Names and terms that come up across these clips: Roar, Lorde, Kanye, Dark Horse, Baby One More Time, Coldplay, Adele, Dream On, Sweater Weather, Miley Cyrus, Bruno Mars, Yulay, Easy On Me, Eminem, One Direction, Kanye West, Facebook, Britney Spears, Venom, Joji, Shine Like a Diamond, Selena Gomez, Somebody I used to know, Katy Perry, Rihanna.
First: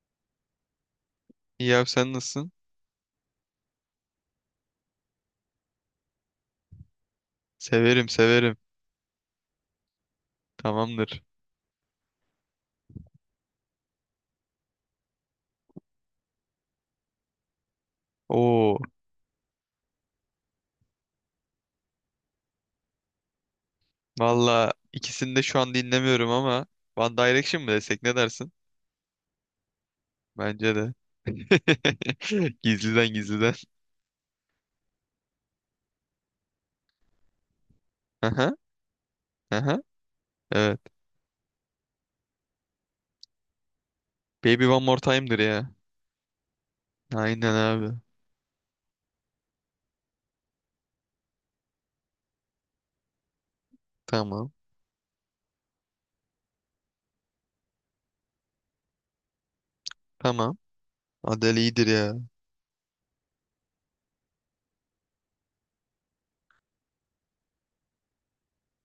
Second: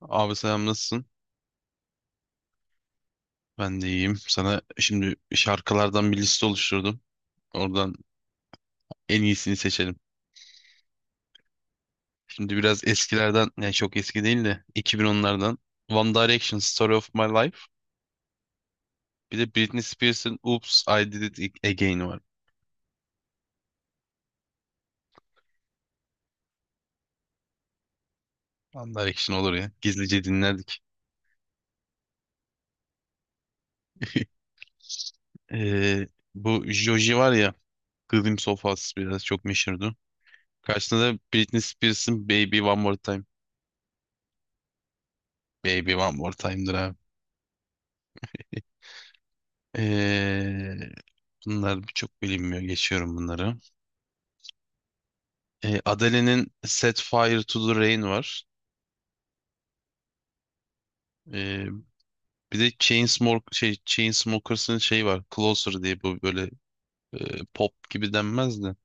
Abi selam nasılsın? İyi abi sen nasılsın? Ben de iyiyim. Sana şimdi şarkılardan bir liste oluşturdum. Oradan Severim severim. en iyisini seçelim. Tamamdır. Şimdi biraz eskilerden, yani çok eski değil de 2010'lardan. One Direction, Story of My Life. Oo, Bir de Britney Spears'ın Oops, I Did It Again var. valla ikisini de şu an dinlemiyorum ama One Direction mi desek ne dersin? One Direction olur ya. Gizlice Bence dinlerdik. de. Gizliden gizliden. Ee, bu Joji var ya, Glimpse Aha, of Us biraz çok aha. meşhurdu. Evet. Karşısında da Britney Spears'ın Baby One More Time. Baby One More Time'dır ya. Baby One More Time'dır abi. Aynen abi. Ee, Bunlar birçok bilinmiyor. Geçiyorum bunları. Tamam. Adele'nin Set Fire to the Rain var. Tamam. Adele E, iyidir ya. bir de Chainsmokers'ın şey var. Closer diye bu böyle pop gibi denmez de.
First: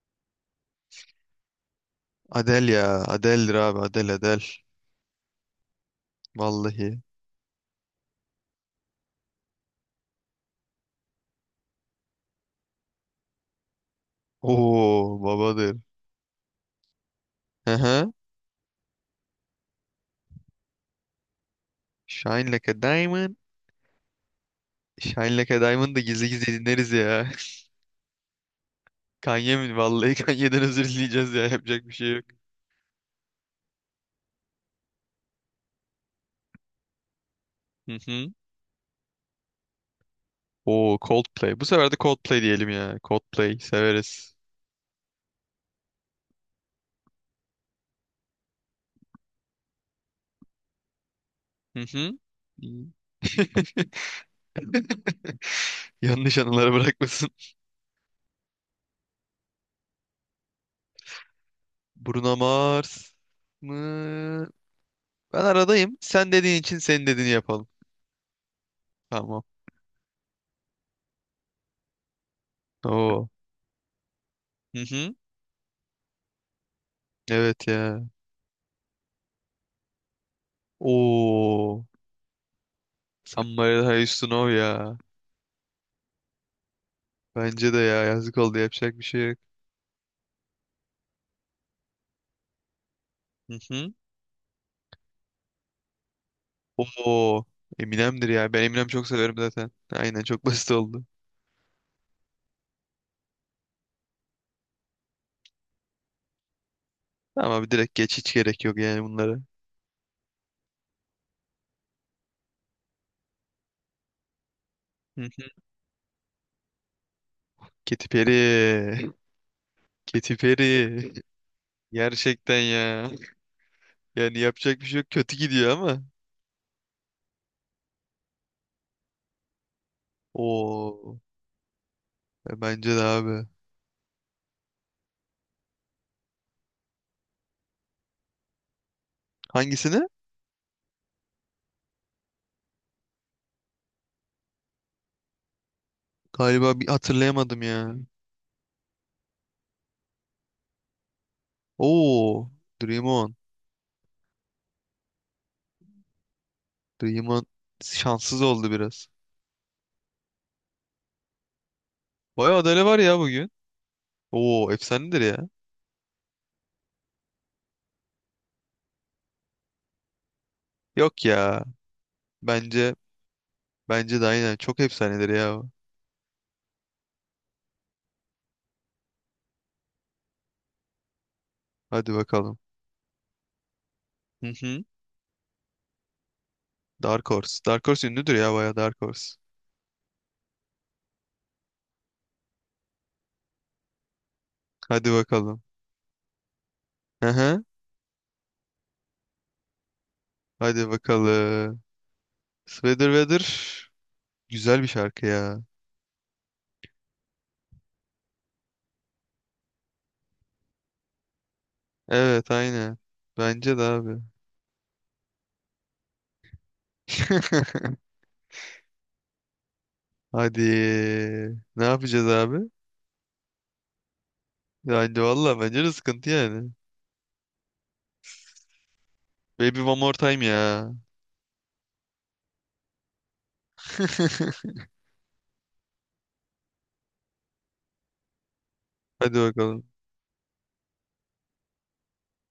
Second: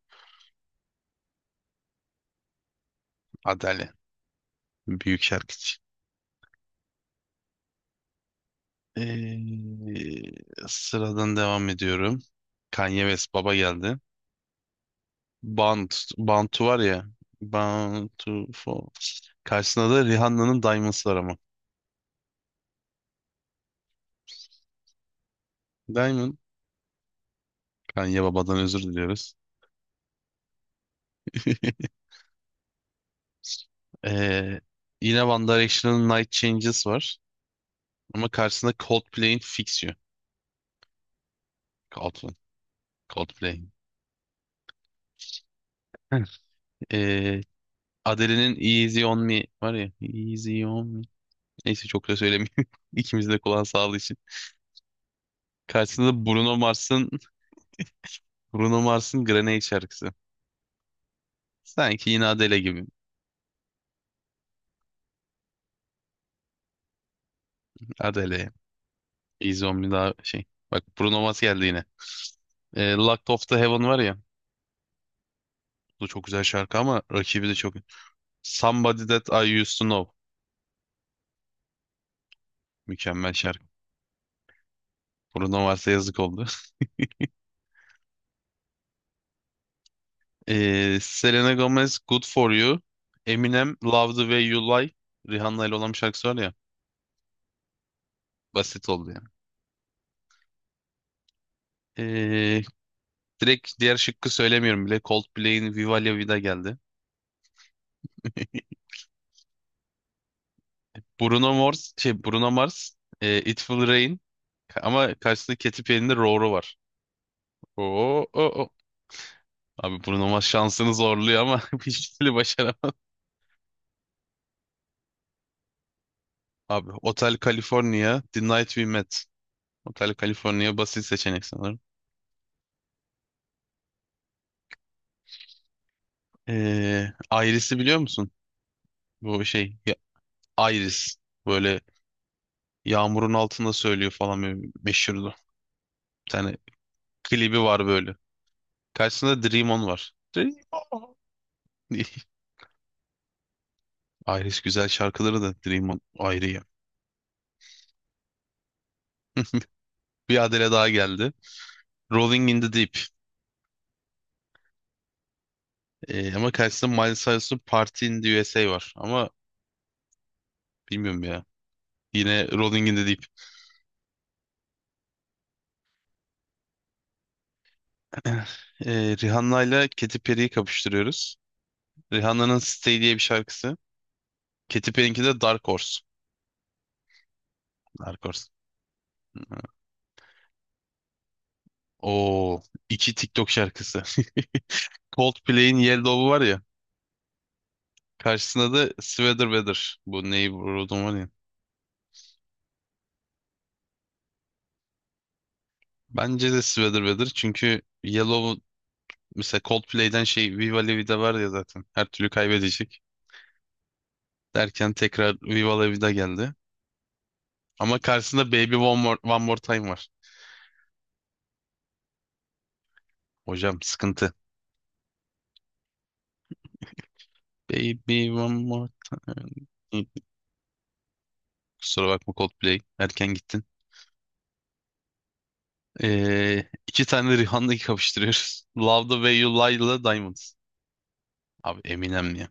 Adele ya. Adele'dir abi. Adele. Adele Adele. Büyük şarkıcı. Vallahi. E, sıradan devam ediyorum. Kanye West baba geldi. Oo, babadır. Band, Bantu var ya. Aha. Bantu for. Karşısında da Rihanna'nın Diamonds var ama. Shine Like a Diamond. Shine Like a Diamond da gizli Diamond. gizli dinleriz ya. Kanye babadan özür diliyoruz. Kanye mi? Vallahi, Kanye'den özür dileyeceğiz ya. Yapacak bir şey yok. Ee, yine One Direction'ın Night Changes var. Hı Ama hı. karşısında Coldplay'in Fix You. Oo, Coldplay. Bu sefer de Coldplay. Coldplay diyelim ya. Coldplay Coldplay. severiz. Heh. Ee, Adele'nin Easy On Me var ya. Easy On Me. Hı Neyse çok da hı. söylemeyeyim. İyi. İkimiz de kulağı sağlığı için. Karşısında Yanlış Bruno anılara Mars'ın bırakmasın. Bruno Mars'ın Grenade şarkısı. Sanki yine Bruno Adele gibi. Mars mı? Ben aradayım. Sen dediğin için senin dediğini yapalım. Adele. Tamam. Easy On Me daha şey. Bak Bruno Mars geldi yine. Locked Oo. Off The Heaven var ya. Hı hı. Bu da çok güzel şarkı ama rakibi de Evet çok. ya. Somebody That I Used To Know. Oo. Mükemmel şarkı. Somebody I used to know ya. Bruno varsa yazık oldu. Bence de ya, yazık oldu, yapacak bir şey yok. Selena Gomez Good For You. Hı Eminem hı. Love The Way You Lie. Rihanna ile olan bir şarkısı var ya. Oo, Eminem'dir ya. Ben Eminem Basit çok oldu yani. severim zaten. Aynen, çok basit oldu. Ee, direkt diğer şıkkı söylemiyorum bile. Coldplay'in Viva La Vida geldi. Ama abi direkt geç, hiç gerek yok yani bunlara. Bruno Mars, şey Bruno Mars, It Will Rain ama Hı hı. karşısında Katy Perry'nin de Roar'u var. Katy Oo, oo, oo. Perry. Abi Bruno Katy Mars şansını Perry. zorluyor ama hiçbir türlü Gerçekten başaramaz. ya. Yani yapacak bir şey yok. Kötü gidiyor ama. Abi Hotel California, The Night We Met. Hotel California basit Oo. seçenek sanırım. Bence de abi. Iris'i biliyor musun? Bu şey Hangisini? ya- Iris böyle yağmurun altında söylüyor falan böyle meşhurdu. Bir tane Galiba bir klibi hatırlayamadım var ya. böyle. Karşısında Dream On var. Dream On. Oo. Dream On. Iris güzel şarkıları da Dream On ayrı ya. Dream On şanssız oldu biraz. Bir Adele daha geldi. Rolling Bayağı in the adale Deep. var ya bugün. Oo, efsanedir ya. Ama karşısında Miley Cyrus'un Party in the USA var. Ama bilmiyorum Yok ya. ya. Yine Rolling Bence in the Deep. bence de aynen çok efsanedir ya. Rihanna ile Katy Perry'yi kapıştırıyoruz. Hadi bakalım. Rihanna'nın Stay diye bir şarkısı. Hı hı. Katy Perry'inki de Dark Horse. Dark Horse. Dark Horse Dark ünlüdür Horse. ya, bayağı Dark Horse. Oo, iki TikTok şarkısı. Hadi bakalım. Coldplay'in Yellow'u var ya. Hı hı. Karşısında da Sweater Weather. Bu Hadi Neighborhood'un var ya. bakalım. Sweater Weather güzel bir şarkı ya. Bence de Sweater Weather çünkü Yellow mesela Coldplay'den Viva La Vida var ya zaten. Her türlü Evet, aynı. kaybedecek. Bence de abi. Derken tekrar Viva La Vida geldi. Ama karşısında Baby One More, One More Time var. Hadi. Ne yapacağız abi? Hocam sıkıntı. Yani valla bence de sıkıntı yani. Baby One More Time. Baby One More Time ya. Kusura bakma Coldplay. Erken gittin. İki tane Rihanna'yı kapıştırıyoruz. Love the Way Hadi You Lie bakalım. ile Diamond. Abi Eminem ya.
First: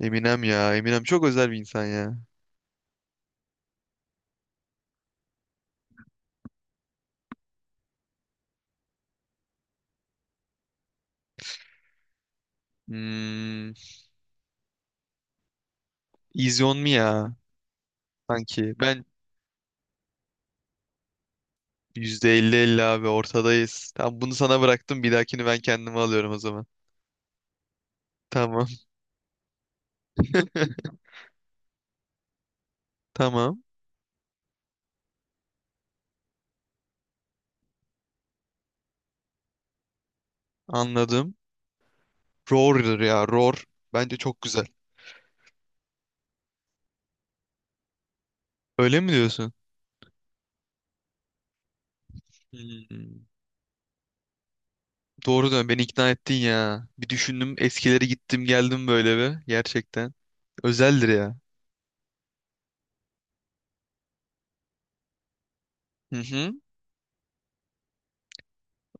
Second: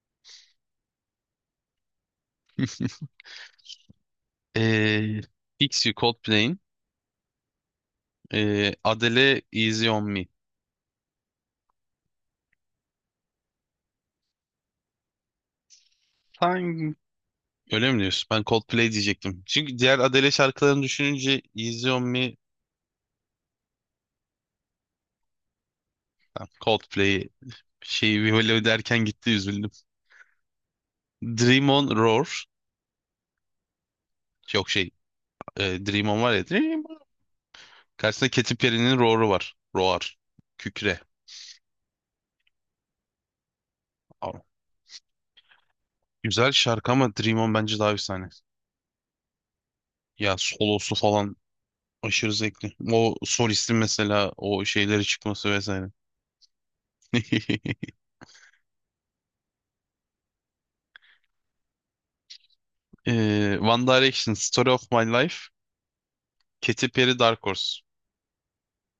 Eminem ya. Eminem çok özel bir insan ya. Ee, Fix You Coldplay'in Adele Easy On Me. Hmm, Easy On Me Sen ya. öyle mi diyorsun? Ben Sanki. Coldplay Ben diyecektim. Çünkü diğer Adele şarkılarını düşününce Easy On Me, %50-50 abi, ortadayız. Tamam, bunu sana bıraktım. Bir dahakini ben kendime alıyorum o ben zaman. Coldplay şeyi Viva La Tamam. derken gitti üzüldüm. Dream On Roar. Tamam. Yok, Dream On var ya. Dream On. Karşısında Katy Perry'nin Roar'u var. Roar. Kükre. Anladım. Roar'dır ya. Roar. Bence Aa, çok güzel. güzel şarkı ama Dream On bence daha efsane. Öyle mi diyorsun? Ya solosu falan aşırı zevkli. O Hmm. solistin mesela o şeyleri Doğru çıkması dön. Beni vesaire. ikna ettin ya. Bir düşündüm. Eskileri gittim geldim böyle bir. Gerçekten. Özeldir ya. One Direction, Story of My Life, Hı hı. Katy Perry, Dark Horse.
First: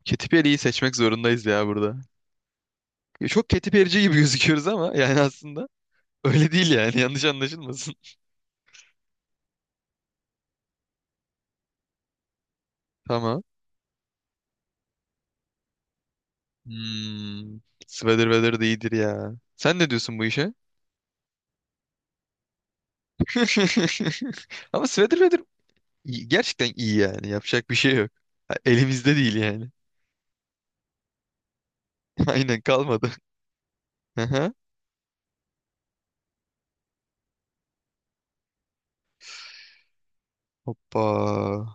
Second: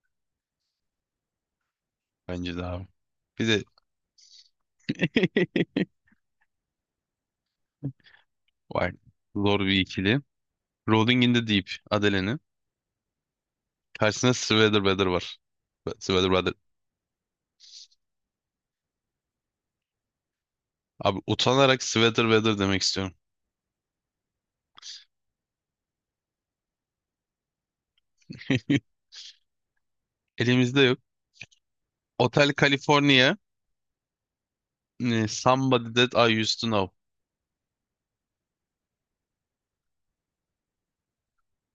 Katy Perry'yi seçmek zorundayız ya burada. Bence de abi. Ya, Bir çok de Katy Perry'ci gibi gözüküyoruz ama yani aslında öyle değil yani. Yanlış anlaşılmasın. var. Zor bir ikili. Rolling in the Deep, Adele'nin. Tamam. Karşısında Sweater Weather var. Sweater Weather. Hmm. Sweater weather de iyidir ya. Sen ne diyorsun bu işe? Abi utanarak Sweater Weather demek istiyorum. Ama sweater weather gerçekten iyi yani. Yapacak bir şey yok. Ha, elimizde değil yani. Elimizde yok. Hotel Aynen, kalmadı. California, Aha. Somebody That I Used to Know. Hoppa.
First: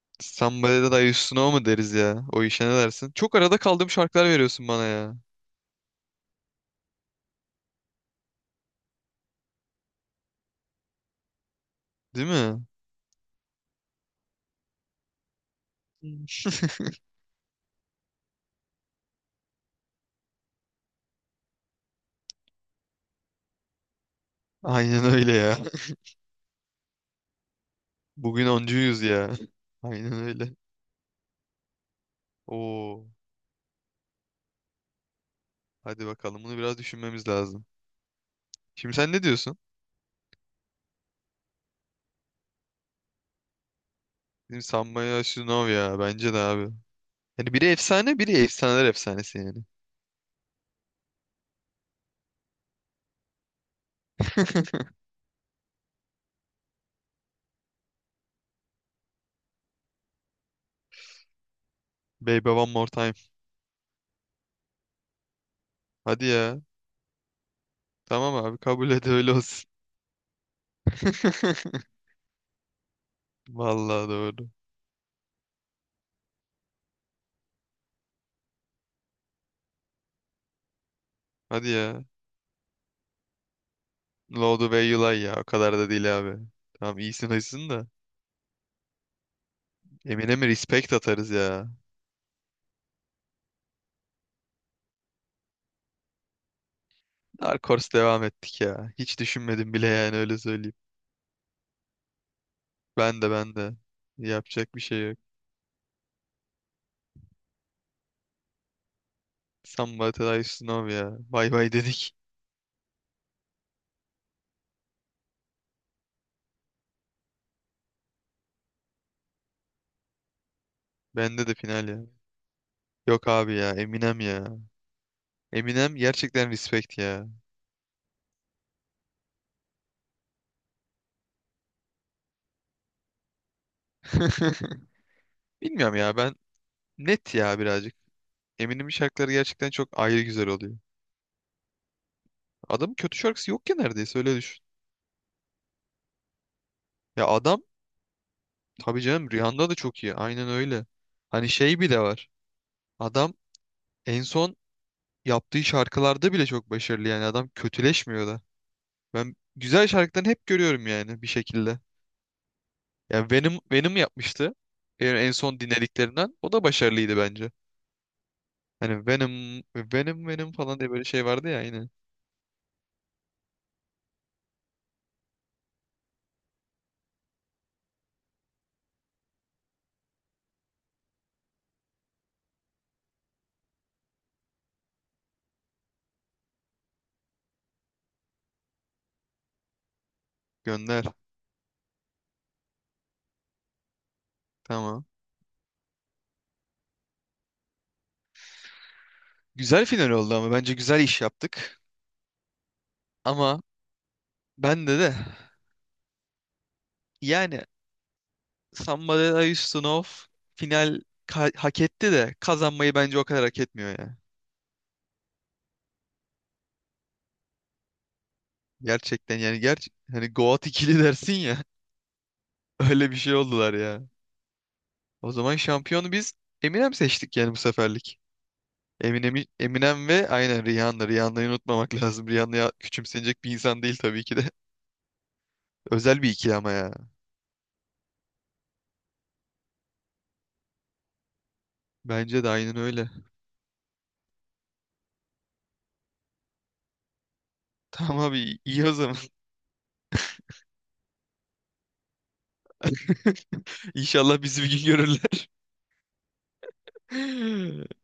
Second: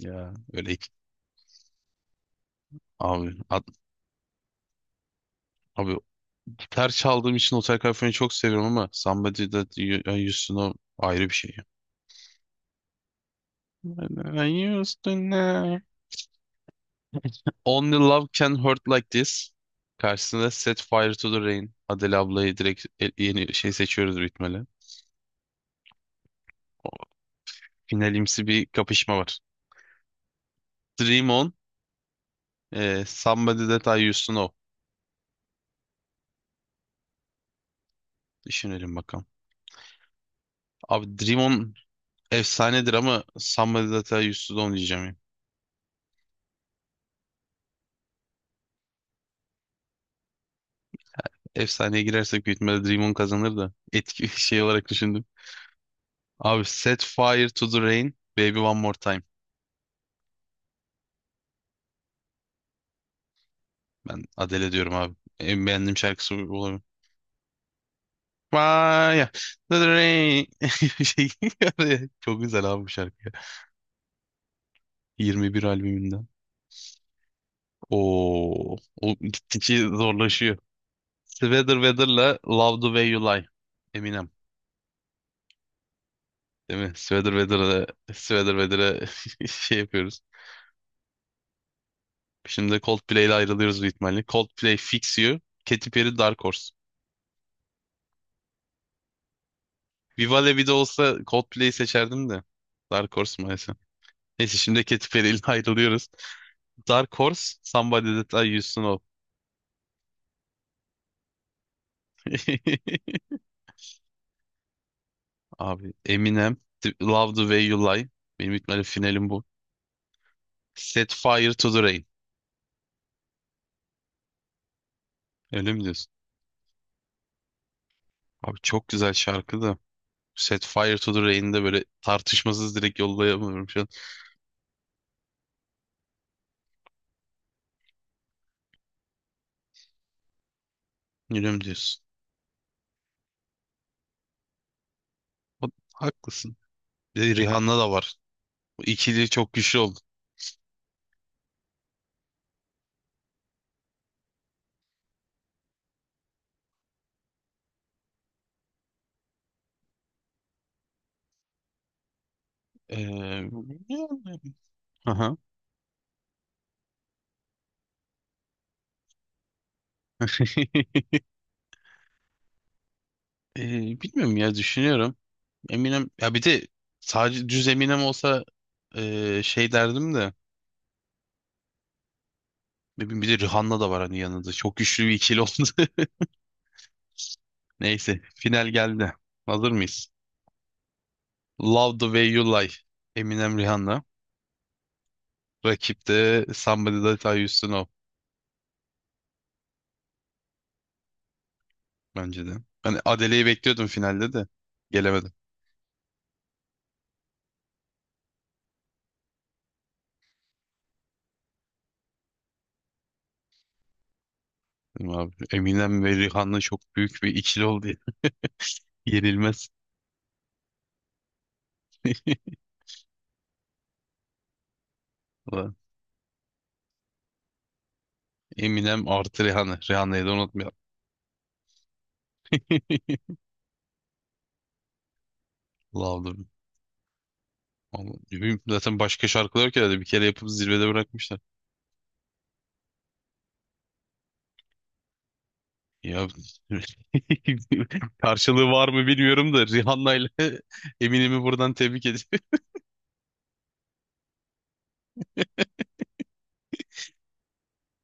Ya öyle Somebody iki. that I used to know mu deriz ya? O işe ne dersin? Abi, Çok arada kaldığım şarkılar veriyorsun bana ya. abi gitar çaldığım için Hotel California'yı çok seviyorum ama Somebody That You I Used To Know ayrı bir şey. Değil mi? I used to know. Hmm. Only Love Can Hurt Like This. Karşısında Set Fire to the Rain. Adele ablayı direkt yeni şey seçiyoruz bitmeli. Aynen öyle ya. O finalimsi Bugün bir oncuyuz kapışma ya. var. Aynen öyle. Dream On, Oo. Somebody That I Used To Know. Hadi bakalım, bunu biraz düşünmemiz lazım. Şimdi Düşünelim sen ne bakalım. diyorsun? Abi Dream On efsanedir ama Somebody That I Used To Bizim Know diyeceğim ya. Sambaya Shunov ya, bence de abi. Yani biri efsane, biri efsaneler efsanesi yani. Efsaneye girersek büyük ihtimalle Dream On kazanır da etki şey olarak düşündüm. Abi Set Fire to the Rain, Baby One More Time. Baby one more time. Ben Adele diyorum abi. En beğendiğim Hadi şarkısı bu ya. olabilir. Tamam abi, kabul et, Fire öyle olsun. to the rain. Şey, çok güzel abi bu şarkı. Vallahi doğru. 21 albümünden. Oo, o gittikçe zorlaşıyor. Hadi Sweater ya. Weather'la Love the Way You Lie. Eminem. Lorde ve Yulay ya. O kadar da değil abi. Değil mi? Tamam, Sweater iyisin hoşsun Weather'la da. Sweater Weather'a şey yapıyoruz. Emine mi respect atarız ya. Şimdi de Coldplay ile ayrılıyoruz büyük ihtimalle. Coldplay Fix You, Katy Perry Dark Horse. Dark Horse devam ettik ya. Hiç düşünmedim bile, yani öyle Viva La Vida söyleyeyim. olsa Coldplay'i seçerdim de. Dark Ben de Horse ben maalesef. de. Neyse Yapacak bir şimdi Katy şey yok. Perry'yle ayrılıyoruz. Dark Horse, Somebody That I Used to Know. Samba Tadashi Snow ya. Bay bay dedik. Abi Eminem, Love the Way You Lie. Benim ihtimalle finalim bu. Set Bende Fire de to the final ya. Rain. Yok abi ya, Eminem ya. Öyle mi Eminem diyorsun? gerçekten respect ya. Abi çok güzel şarkı da. Set Fire to the Rain'de böyle tartışmasız direkt yollayamıyorum şu an. Bilmiyorum ya, ben net ya birazcık. Eminem'in şarkıları gerçekten çok ayrı güzel oluyor. Öyle mi diyorsun? Adamın kötü şarkısı yok ki neredeyse, öyle düşün. O- haklısın. Bir Ya de adam, Rihanna da var. Bu tabii ikili canım, çok Rihanna da güçlü çok oldu. iyi. Aynen öyle. Hani şey, bir de var. Adam en son yaptığı şarkılarda bile çok başarılı, yani adam kötüleşmiyor da. Ben güzel şarkılarını hep görüyorum yani bir şekilde. Ya Ee, Venom Venom yapmıştı. En Aha. son dinlediklerinden o da başarılıydı bence. Hani Venom Venom Venom falan diye böyle şey vardı ya yine. Bilmiyorum ya düşünüyorum. Eminem ya bir de sadece düz Eminem olsa şey derdim de ne bir de Rihanna da var hani yanında. Çok güçlü bir ikili oldu. Neyse final geldi. Hazır mıyız? Gönder. Love the Way You Lie. Eminem Rihanna. Tamam. Rakip de Somebody That I Used to Know Güzel final oldu ama bence güzel iş yaptık. bence de. Ben Adele'yi Ama bekliyordum finalde de bende de gelemedim. yani Somebody I Used to Know final hak etti de, kazanmayı bence o kadar hak etmiyor ya. Dedim Abi, Eminem ve Rihanna çok büyük bir ikili oldu ya. Gerçekten yani, Yenilmez. Hani Goat ikili dersin ya, öyle bir şey oldular ya. O zaman Ulan, şampiyonu biz Eminem seçtik yani bu seferlik. Eminem Eminem, artı Rihanna. Eminem Rihanna'yı ve da aynen unutmayalım. Rihanna. Rihanna'yı unutmamak lazım. Rihanna ya- küçümsenecek bir insan değil tabii ki de. Özel bir Lavdır. ikili ama ya. Ama ne bileyim, zaten başka şarkılar ki herhalde bir kere yapıp zirvede bırakmışlar. Bence de aynen öyle. Ya Tamam abi, karşılığı iyi var o mı zaman. bilmiyorum da Rihanna ile Eminem'i buradan tebrik ediyorum. İnşallah bizi bir gün görürler.